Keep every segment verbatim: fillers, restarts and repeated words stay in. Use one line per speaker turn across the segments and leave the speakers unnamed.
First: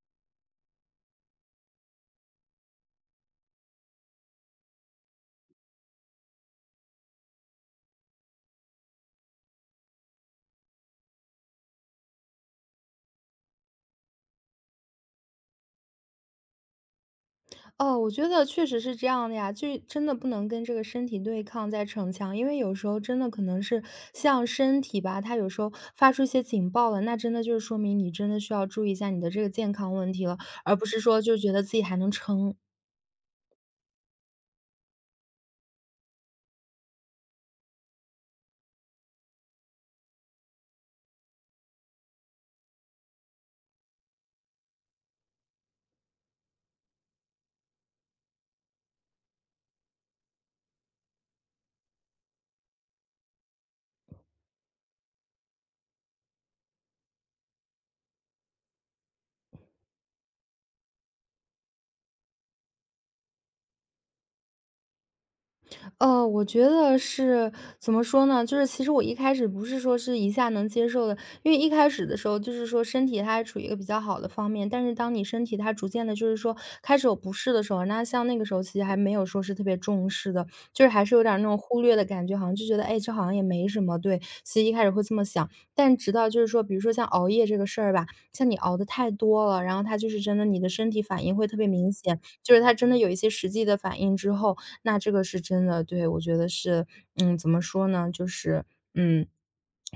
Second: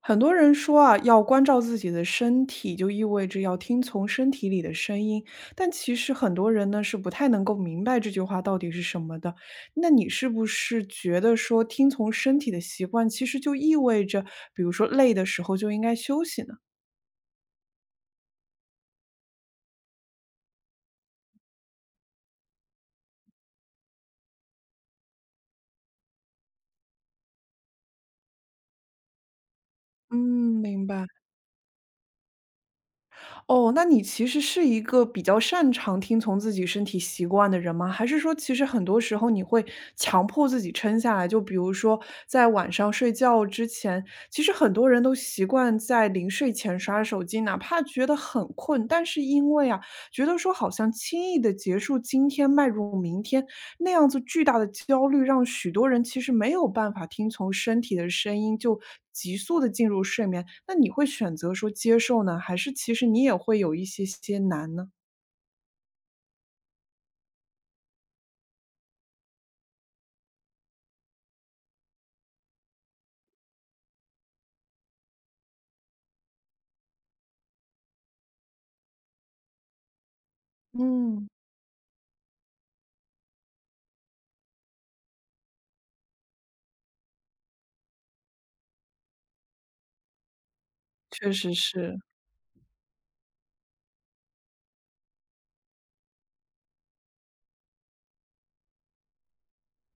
很多人说啊，要关照自己的身体，就意味着要听从身体里的声音。但其实很多人呢是不太能够明白这句话到底是什么的。那你是不是觉得说听从身体的习惯，其实就意味着，比如说累的时候就应该休息呢？
哦，我觉得确实是这样的呀，就真的不能跟这个身体对抗在逞强，因为有时候真的可能是像身体吧，它有时候发出一些警报了，那真的就是说明你真的需要注意一下你的这个健康问
嗯，
题了，而不
明
是
白。
说就觉得自己还能撑。
哦，那你其实是一个比较擅长听从自己身体习惯的人吗？还是说其实很多时候你会强迫自己撑下来？就比如说在晚上睡觉之前，其实很多人都习惯在临睡前刷手机，哪怕觉得很困，但是因为啊，觉得说好像轻易的结束今天，迈入明天，那样子巨大的焦虑，让许多人其实没有办法听从身体的声音，就急速的进入睡眠。那你会选择说接受呢？还是其实你也会有一些些难呢？
呃，我觉得是怎么说呢？就是其实我一开始不是说是一下能接受的，因为一开始的时候就是说身体它还处于一个比较好的方面，但是当你身体它逐渐的，就是说开始有不适的时候，那像那个时候其实还没有说是特别重视的，就是还是有
嗯，
点儿那种忽略的感觉，好像就觉得哎，这好像也没什么。对，其实一开始会这么想，但直到就是说，比如说像熬夜这个事儿吧，像你熬的太多了，然后它就是真的你的身体反
确
应会
实
特别明
是，
显，就是它真的有一些实际的反应之后。那这个是真的，对，我觉得是，嗯，怎么说呢，就是，嗯，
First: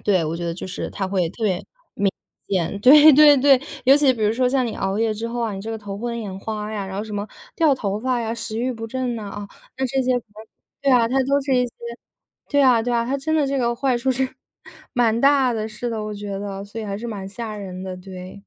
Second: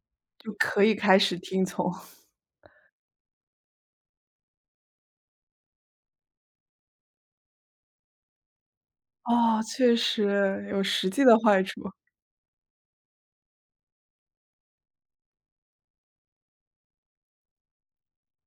对，我觉
就
得就
可
是
以
它
开
会
始
特
听
别
从。
明 显，对对对，尤其比如说像你熬夜之后啊，你这个头昏眼花呀，然后什么掉头发呀、食欲不振呐，啊，
哦，
那
确
这些可能
实有
对啊，
实
它
际的
都是
坏
一些
处。
对啊对啊，它真的这个坏处是 蛮大的，是的，我觉得，所以还是蛮吓人的，对。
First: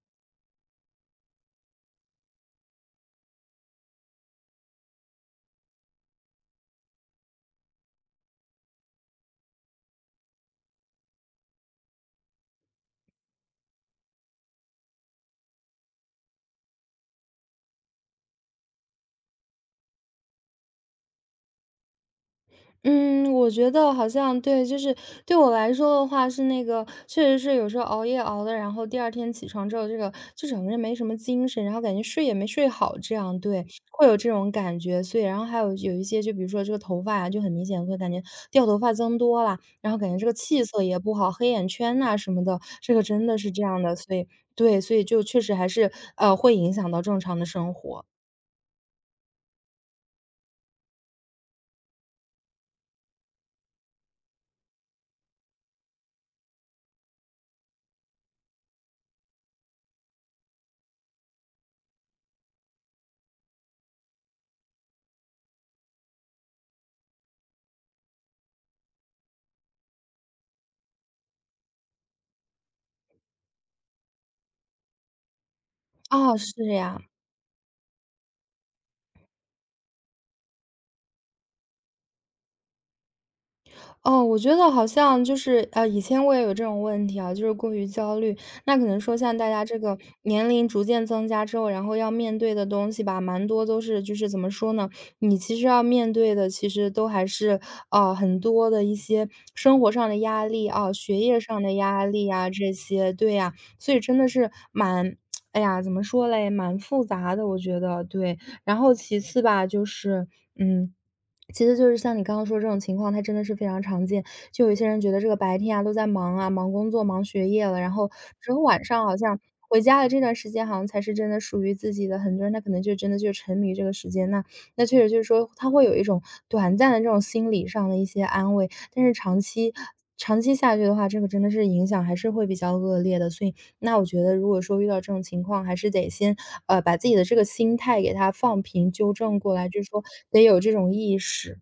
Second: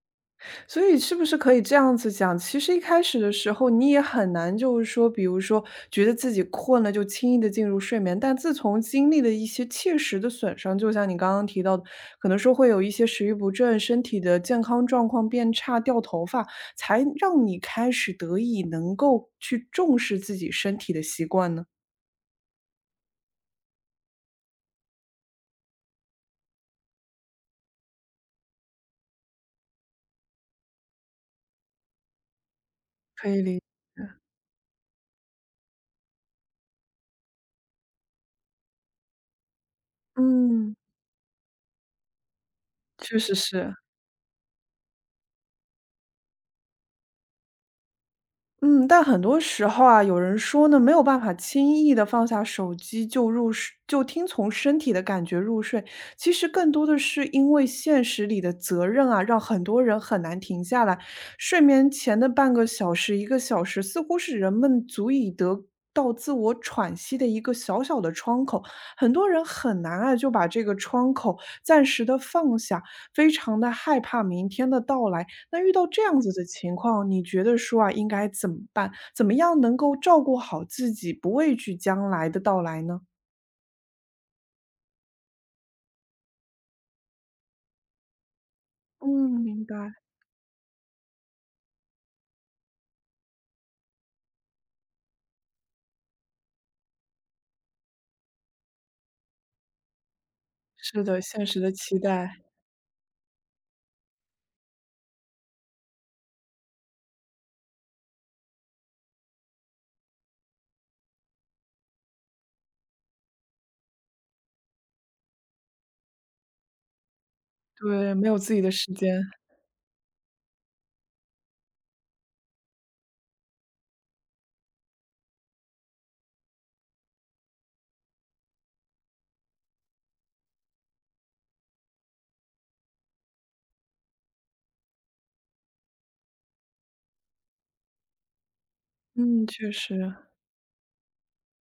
所以是不是可以这样子讲，其实一开始的时候你也很难就是说，比如说觉得自己困了就轻易的进入睡眠，但自从经历了一些切实的损伤，就像你刚刚提到的，可能说会有一些食欲不振，身体的健康状况变差，掉头发，才让你开始得以能够去重视自己身体的习惯呢？
嗯，我觉得好像对，就是对我来说的话，是那个确实是有时候熬夜熬的，然后第二天起床之后，这个就整个人没什么精神，然后感觉睡也没睡好，这
可
样
以理解，
对，会有这种感觉。所以，然后还有有一些，就比如说这个头发啊，就很明显会感觉掉头发增多啦，然后感觉这个气
嗯，
色也不好，黑眼圈呐、什么的，这个
确
真
实
的是这
是。
样的。所以，对，所以就确实还是呃会影响到正常的生活
嗯，但很多时候啊，有人说呢，没有办法轻易的放下手机就入睡，就听从身体的感觉入睡。其实更多的是因为现实里的责任啊，让很多人很难停下来。睡眠前的半个小时、一个小时，似乎是人们足以得到自我喘息的一个小小的窗口。很多人很难啊，就把这个窗口暂时的放下，非常的害怕明天的到来。那遇到这样子
哦，
的
是
情
呀，
况，你觉得说啊，应该怎么办？怎么样能够照顾好自己，不畏惧将来的到来呢？
哦，我觉得好像就是，呃，以前我也有这种问题啊，就是过于焦虑。那可能说
嗯，
像大家
明
这
白。
个年龄逐渐增加之后，然后要面对的东西吧，蛮多都是就是怎么说呢？你其实要面对的，其实都还是啊很多的一些生活上的压力啊、
是
学
的，
业
现实
上
的
的
期
压力
待，
啊这些，对呀、所以真的是蛮，哎呀，怎么说嘞，蛮复杂的，我觉得对。然后其次吧，就是嗯，其次就是像你刚刚说这种情况，它真的是非常常见。就有一些人觉得这个白天啊都在忙啊，忙工作、忙学业了，然后
对，没有
只
自
有
己的
晚
时
上好
间。
像回家的这段时间，好像才是真的属于自己的。很多人他可能就真的就沉迷这个时间，那那确实就是说他会有一种短暂的这种心理上的一些安慰，但是长期长期下去的话，这个真的是影响还是会比较恶劣的。所以那我觉得如果说遇到这种情况，还是得先，呃，把自己的这个心态给它放平，纠正
嗯，
过来，
确
就是说
实。
得有这种意识。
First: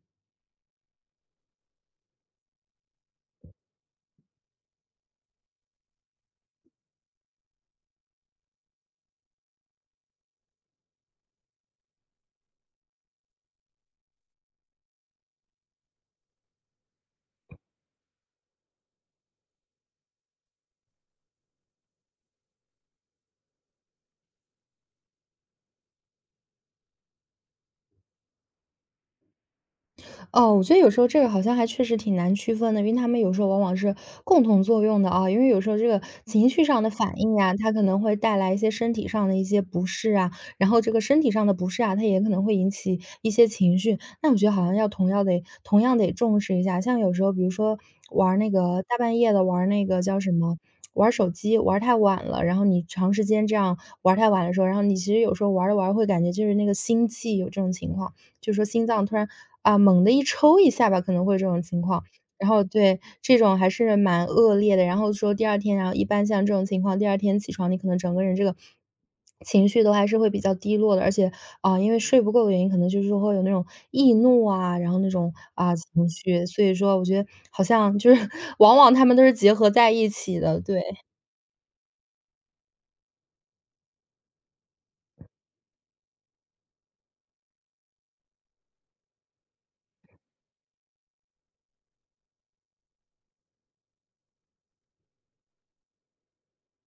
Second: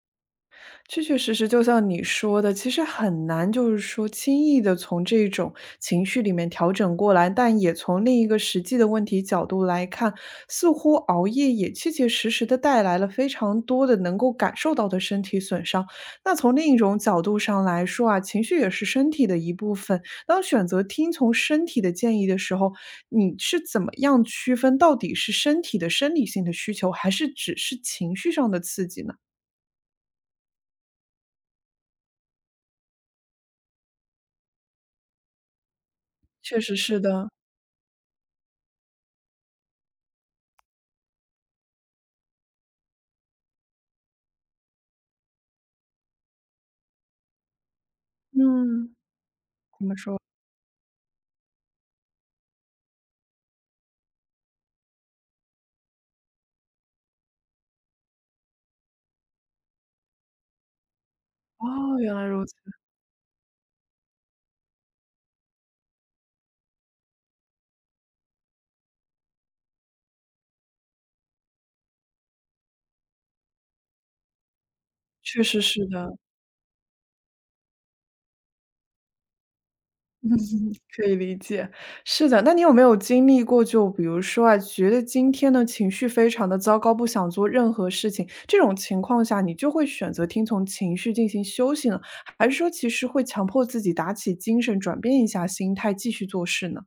确确实实，就像你说的，其实很难，就是说轻易的从这种情绪里面调整过来。但也从另一个实际的问题角度来看，似乎熬夜也切切实实的带来了非常多的能够感受到的身体损伤。那从另一种角度上来说啊，情绪也是身体的一部分。当选择听从身体的建议的时候，你是怎么样区分到底是身体的生理性的需求，还是只是情绪上的刺激呢？
哦，我觉得有时候这个好像还确实挺难区分的，因为他们有时候往往是共同作用的啊。因为有时候这个情
确
绪
实
上的
是
反
的，
应呀，它可能会带来一些身体上的一些不适啊，然后这个身体上的不适啊，它也可能会引起一些情绪。那我觉得好像要同样得同样得重视一下，像有时候比如说玩儿那个
嗯，
大半夜的玩儿那个叫什么？玩儿手机玩儿太晚了，然后你长时间这样玩儿太晚的时候，然后你其实有时候玩儿着玩儿着会感觉就是那个心悸有这种情况。就是说心脏突然啊猛地一抽一下吧，可能会有这种情
哦，
况。
原来如
然
此，
后对，这种还是蛮恶劣的。然后说第二天，然后一般像这种情况，第二天起床，你可能整个人这个情绪都还是会比较低落的，而且啊、因为睡不够的原因，可能就是说会有那种易怒啊，然后那种
确实
啊、
是
情
的，
绪。所以说，我觉得好像就是 往往他们都是结合在一起的。对，
可以理解。是的，那你有没有经历过，就比如说啊，觉得今天的情绪非常的糟糕，不想做任何事情，这种情况下，你就会选择听从情绪进行休息呢？还是说其实会强迫自己打起精神，转变一下心态，继续做事呢？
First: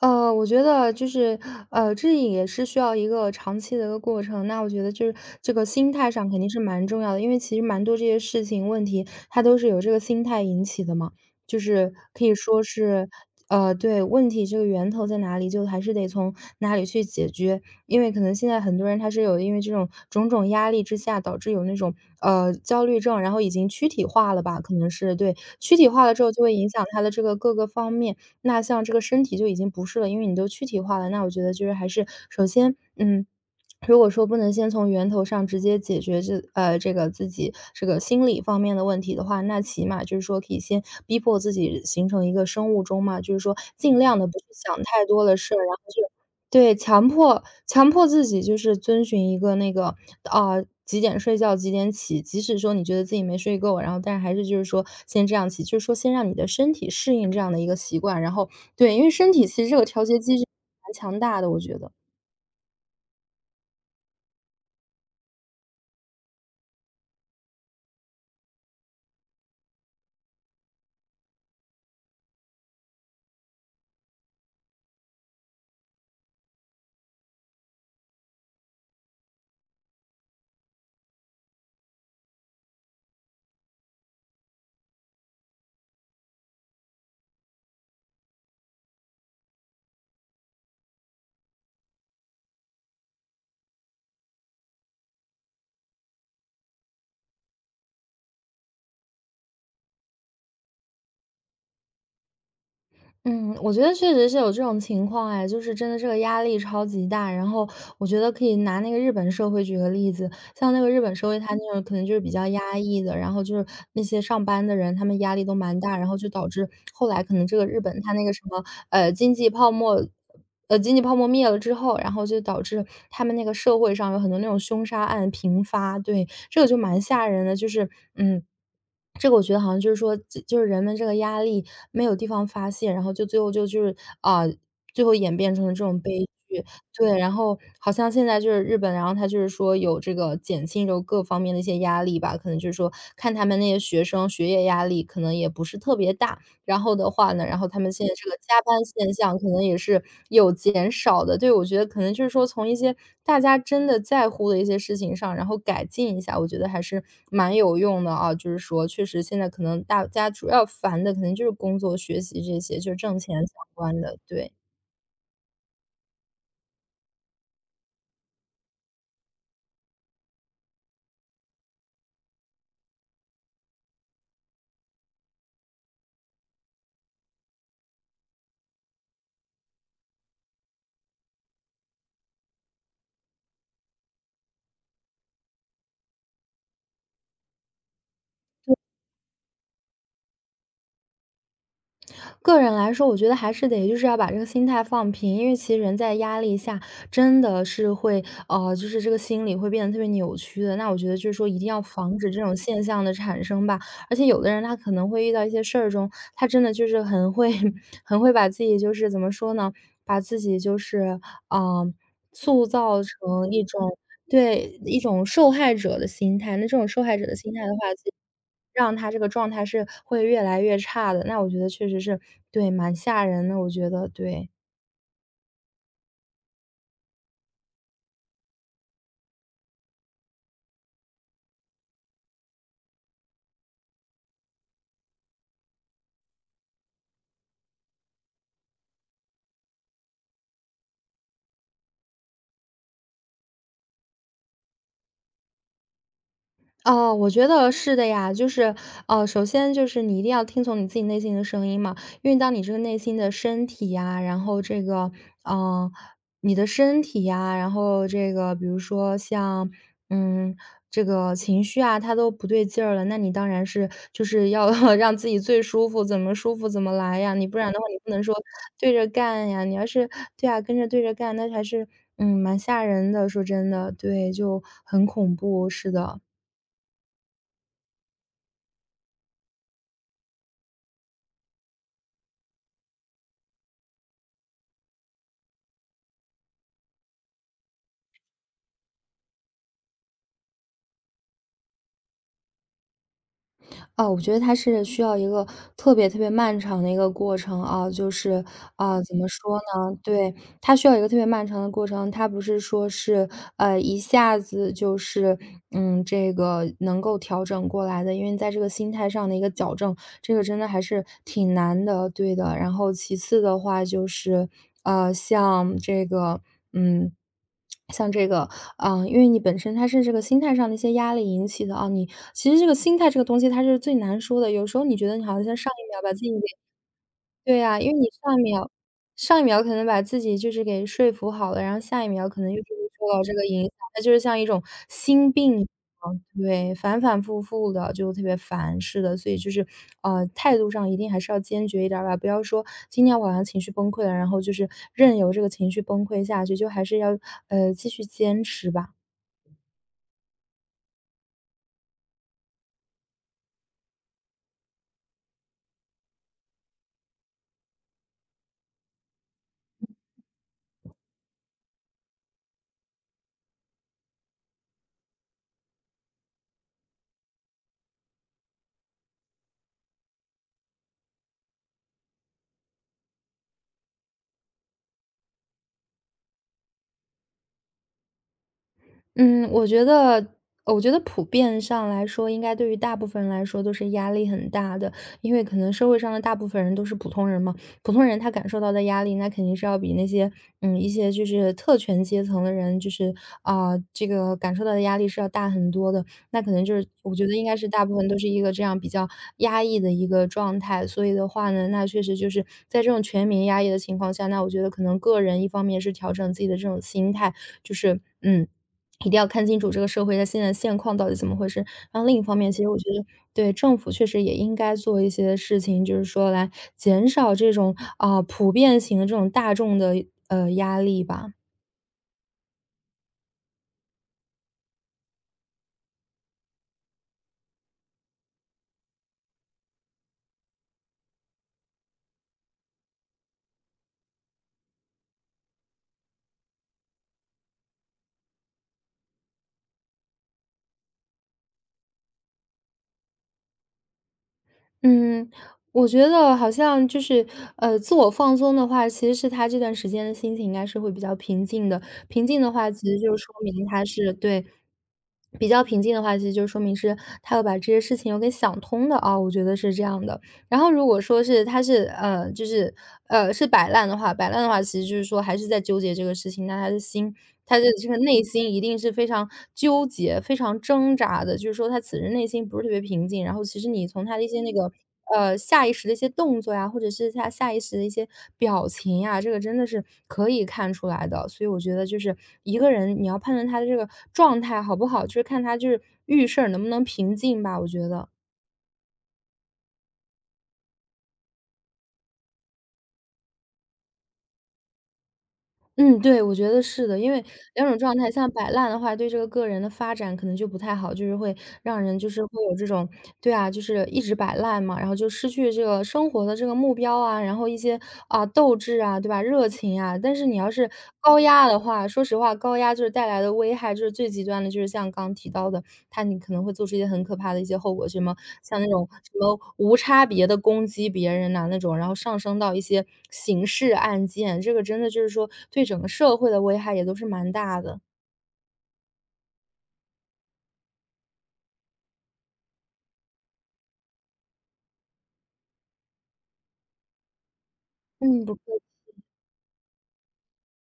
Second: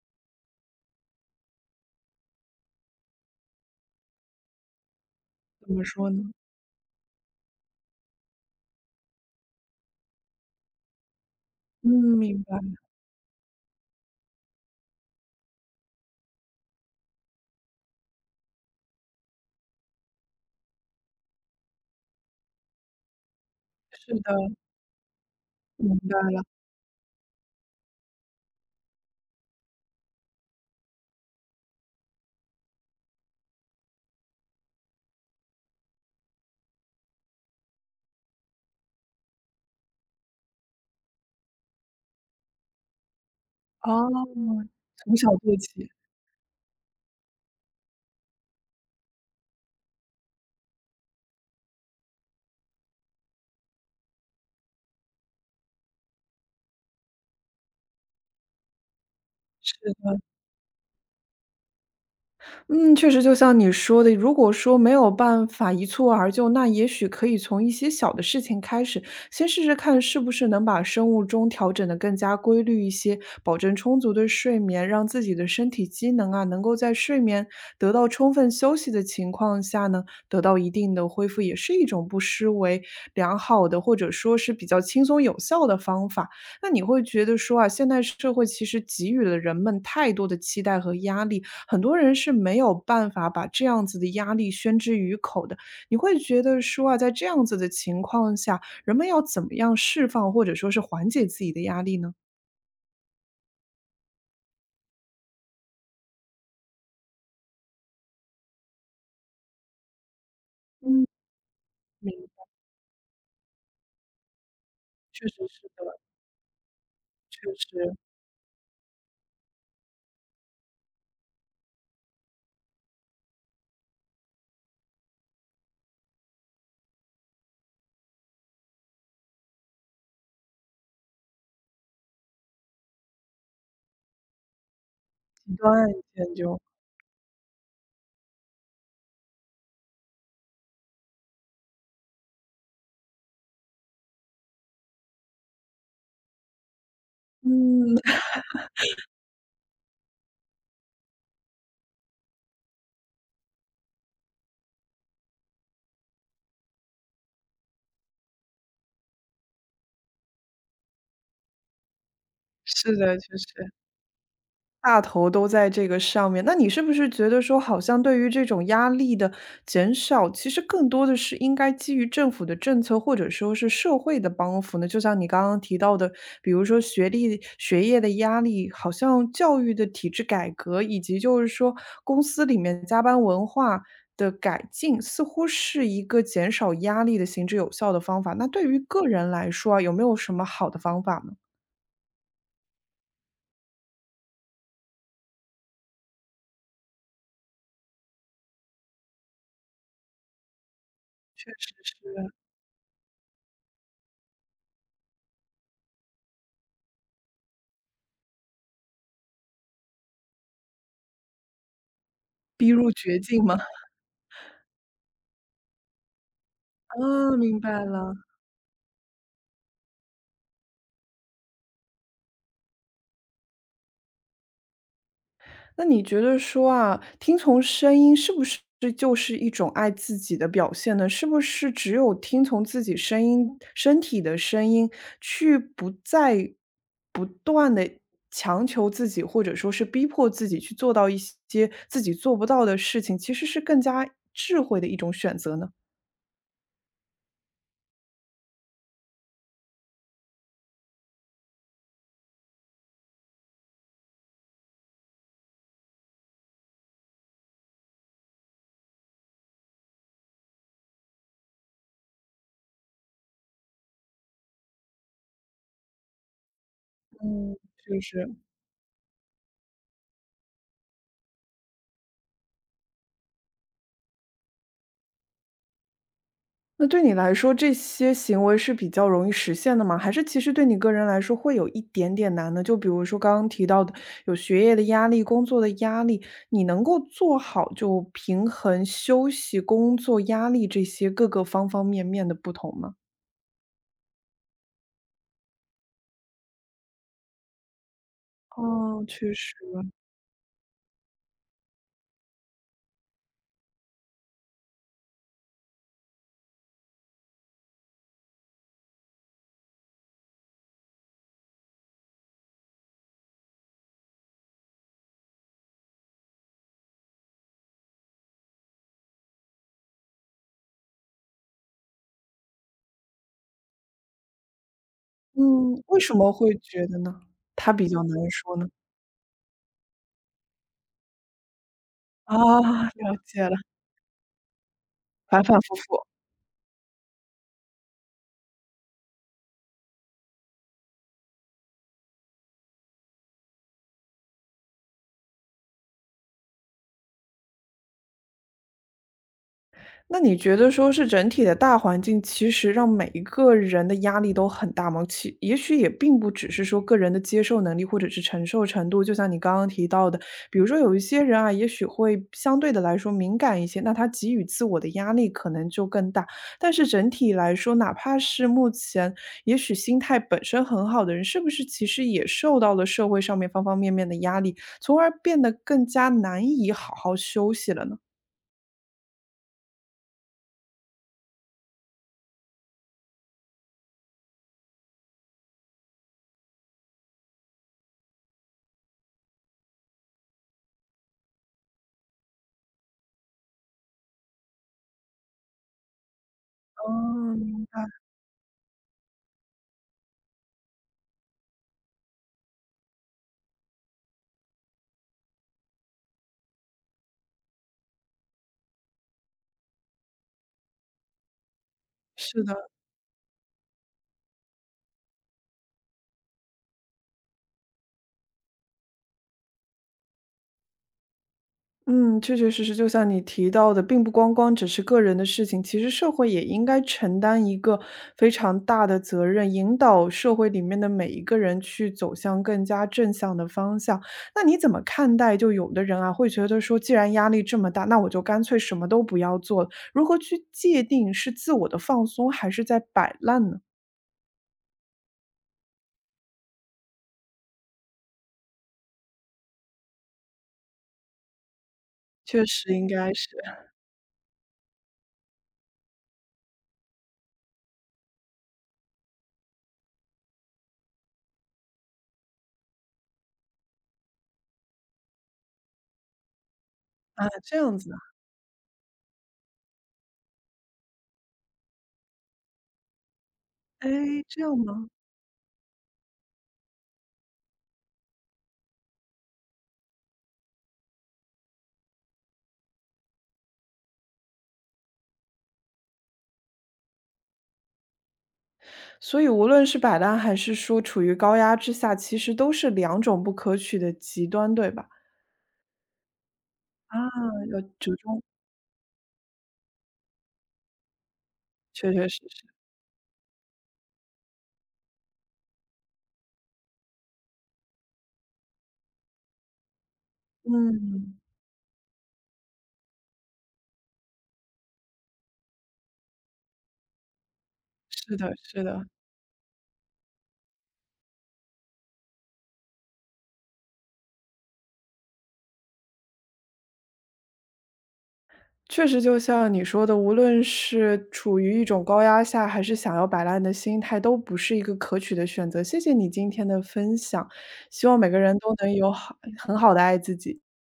呃，我觉得就是，呃，这也是需要一个长期的一个过程。那我觉得就是这个
怎么
心
说
态上
呢？
肯定是蛮重要的，因为其实蛮多这些事情问题，它都是由这个心态引起的嘛。就
嗯，
是可以
明白，
说是，呃，对，问题这个源头在哪里，就还是得从哪里去解决。因为可能现在很多人他是有因为这种种种压力之下，导致有那种呃焦虑症，然后已经躯体
是
化
的，
了吧？可能是对躯体
明
化了之后，
白。
就会影响他的这个各个方面。那像这个身体就已经不是了，因为你都躯体化了。那我觉得就是还是首先，嗯，如果说不能先从源头上直接解决这呃这个自己这个心理方面的问题的话，那起码就是说可以先逼迫自己形成一个生物钟嘛，就是说尽
哦，
量的不去想太
从
多
小
的事
做
儿，然后
起，
就对，强迫强迫自己就是遵循一个那个，啊，几点睡觉几点起，即使说你觉得自己没睡够，然后但是还是就是说先这样起，就是说先让你的身体适应这样的一个习惯，然后对，因为身体其实这个调
是。
节机制蛮强大的，我觉得。
嗯，确实就像你说的，如果说没有办法一蹴而就，那也许可以从一些小的事情开始，先试试看是不是能把生物钟调整得更加规律一些，保证充足的睡眠，让自己的身体机能啊，能够在睡眠得到充分休息的情况下呢，得到一定的恢复，也是一种不失为良好的，或者说是比较轻松有效的方法。那你会觉得说啊，现代社会其实给予了人们太多的期待和压力，很多人是没有办法把这样子的压力宣之于口的。你会觉得说啊，在这样子的情况下，人们要怎么样释放或者说是缓解自己的压力呢？
嗯，我觉得确实是有这种情况哎，就是真的这个压力超级大，然后我觉得可以拿那个日本社会举个例子，像那个日
嗯，
本社会，他那种可能就是
明
比较压抑的，然后就是那些上班的人，他们
确
压
实
力都
是
蛮大，
的，
然后就导致后来可
确
能这个日
实，
本他那个什么，呃，经济泡沫呃，经济泡沫灭了之后，然后就导致他们那个社会上有很多那种凶杀案频发，对，这个就蛮吓人的，就是嗯。这个我觉得好像就是说，就就是人们这个压力没有地方发泄，然后就最后就就是啊、最后演
一
变成了这
段
种
时
悲
间就
剧。对，然后好像现在就是日本，然后他就是说有这个减轻就各方面的一些压力吧，可能就是说看他们那些学生学业压力可能也不是特别大，然后的话呢，然后他们
嗯，
现在 这个加班现象可能也是有减少的。对，我觉得可能就是说从一些大家真的在乎的一些事情上，然后改进一下，我觉得还是蛮有用的啊。就是说，确实现在可能大家主要烦的可能就是工作、学习这些，就
是
是
的，
挣
确
钱相
实。
关的，对。
大头都在这个上面，那你是不是觉得说，好像对于这种压力的减少，其实更多的是应该基于政府的政策，或者说是社会的帮扶呢？就像你刚刚提到的，比如说学历、学业的压力，好像教育的体制改革，以及就是说公司里面加班文化的改进，似乎是一个减少压力的行之有效的方法。那对于个人来说啊，有没有什么好的方法呢？
个人来说，我觉得还是得就是要把这个心态放平，因为其实人在压力下真的是会，呃，就是这个心理会变得特别扭曲的。那我觉得就是说一定要防止这种现象的产生吧。而且有的人他可能会遇到一些事儿中，他真的就是很会 很会把自己就是怎么说呢，把自己就是嗯、呃
逼
塑
入
造
绝境
成
吗？
一种 对，一种受害者的心态，那这种受害者
啊，
的心
明
态的
白
话，就
了。
让他这个状态是会越来越差的，那我觉得确实是对，蛮吓人的，我觉得，对。
那你觉得说啊，听从声音是不是就是一种爱自己的表现呢？是不是只有听从自己声音、身体的声音，去不再不断的强求自己，或者说是逼迫自己去做到一些自己做不到的事情，其实是更加智慧的一种选择呢？
哦，我觉得是的呀，就是，哦，首先就是你一定要听从你自己内心的声音嘛，因为当你这个内心的身体呀，然后这个，嗯，你的身体呀，然后这个，比如说像，嗯，这个情绪啊，它都不对劲儿了，那你当然是就是要 让自己最舒服，怎么舒服怎么来呀，你
嗯，
不然的话，你
就
不能
是？
说对着干呀，你要是对啊，跟着对着干，那还是，嗯，蛮吓人的，说真的，对，就很恐怖，是的。
那对你来说，这些行为是比较容易实现的吗？还是其实对你个人来说会有一点点难呢？就比如说刚刚提到的，有学业的压力、工作的压力，你能够做好就平衡休息、工作压力这些各个方方面面的不同吗？
啊，我觉得它是需要一个特别特别漫长的一个过程啊，就是，啊，
哦，
怎么
确实，
说呢？对，它需要一个特别漫长的过程，它不是说是，呃，一下子就是，嗯，这个能够调整过来的。因为在这个心态上的一个矫正，这个真的还是挺难的，对的。然后其次的话就是，呃，像这个，嗯，像这个，啊，因为你本身它是这个心态上的一些压力引起的啊，你其实这个心态这个东西它是最难说的，有时候你觉得你好像上
嗯，
一
为
秒把
什
自己
么
给
会觉得呢？
对
它
呀，
比
因为
较
你
难
上一
说呢？
秒上一秒可能把自己就是给说服好了，然后下一秒
啊，
可能又是受
了
到这
解
个
了，
影响，它就是像一种心
反
病
反
一
复复。
样，对，反反复复的就特别烦。似的，所以就是，呃，态度上一定还是要坚决一点儿吧，不要说今天晚上情绪崩溃了，然后就是任由这个情绪崩溃下去，就还是要呃继续坚持吧。
那你觉得说是整体的大环境，其实让每一个人的压力都很大吗？其也许也并不只是说个人的接受能力或者是承受程度，就像你刚刚提到的，比如说有一些人啊，也许会相对的来说敏感一些，那他给予自我的压力可能就更大。但是整体来说，哪怕是目前也许心态本身很好的人，是不是其实也受到了社会上面方方面面的压力，从而变得更加难以好好休息了呢？
嗯，我觉得我觉得普遍上来说，应该对于大部分人来说都是压力很大的。因为可能社会上的大部分人都是普通人嘛，普通人他感受到的压力，那肯定是要比那些，嗯，一些就是特权阶层的人，就是啊，这个感受到的压力是要大很多的。那可能就是我觉
哦，
得应该
明
是
白，
大部分都是一个这样比较压抑的一个状态，所以的话呢，那确实就是在这种全民压抑的情况下，那我觉得可能个人一方面是调整自己的这种心态，就是嗯。一定要看清楚这个社会的现在现况到底怎么回事。然后另一方
是
面，其实
的。
我觉得对政府确实也应该做一些事情，就是说来减少这种啊、普遍型的这种大众的呃压力吧。
嗯，确确实实，就像你提到的，并不光光只是个人的事情，其实社会也应该承担一个非常大的责任，引导社会里面的每一个人去走向更加正向的方向。那你怎么看待？就有的人啊，会觉得说，既然压力这么大，那我就干脆什么都不要做了。如何去界定是自我的放松，还是在摆烂呢？
嗯，我觉得好像就是，呃，自我放松的话，其实是他这段时间的心情应该是会比较平静的。平静
确
的话，
实应
其实
该
就
是
说明他是对，比较平静的话，其实就说明是他有把这些事情有给想通的啊，我觉得是这样的。然后如果说是他是呃，就是呃是摆烂的话，摆烂的话，其实就是说还是在纠结这个事情，那他的心
啊，这
他的
样
这
子
个
啊，
内心一定是非常纠结、非常挣扎的，就是说他此时内心不是特别平静。然后其实你
哎，
从他的一
这
些那
样
个，
吗？
呃，下意识的一些动作呀，或者是他下意识的一些表情呀，这个真的是可以看出来的。所以我觉得就是一个人，你要判断他的这个状态好不好，就是看他就是遇事儿能不能平静吧，我觉得。
所以无论是摆烂还是说处于高压之下，其实都是两种不可取的极端，对吧？
嗯，对，我觉得是的。
啊，
因为
要
两种
折
状态
中，
像摆烂的话，对这个个人的发展可能就不太好，就是会让
确
人
确
就
实
是会
实，
有这种对啊，就是一直摆烂嘛，然后就失去这个生活的这个目标啊，然后一些，啊，斗志啊，对吧？热情啊。但是你要是
嗯，
高压的话，说实话，高压就是带来的危害就是最极端的，就是像刚提到的，他你可能会做出一些很可怕的一些后果，什么
是的，
像
是
那
的，
种什么无差别的攻击别人呐那种，然后上升到一些刑事案件，这个真的就是说对整个社会的危害也都是蛮大的。
确实就像你说的，无论是处于一种高压下，还是想要摆烂的心态，都不是一个可取的选择。谢谢你今天的分享，希望每个
嗯，不
人
客
都能有好很好的爱自己。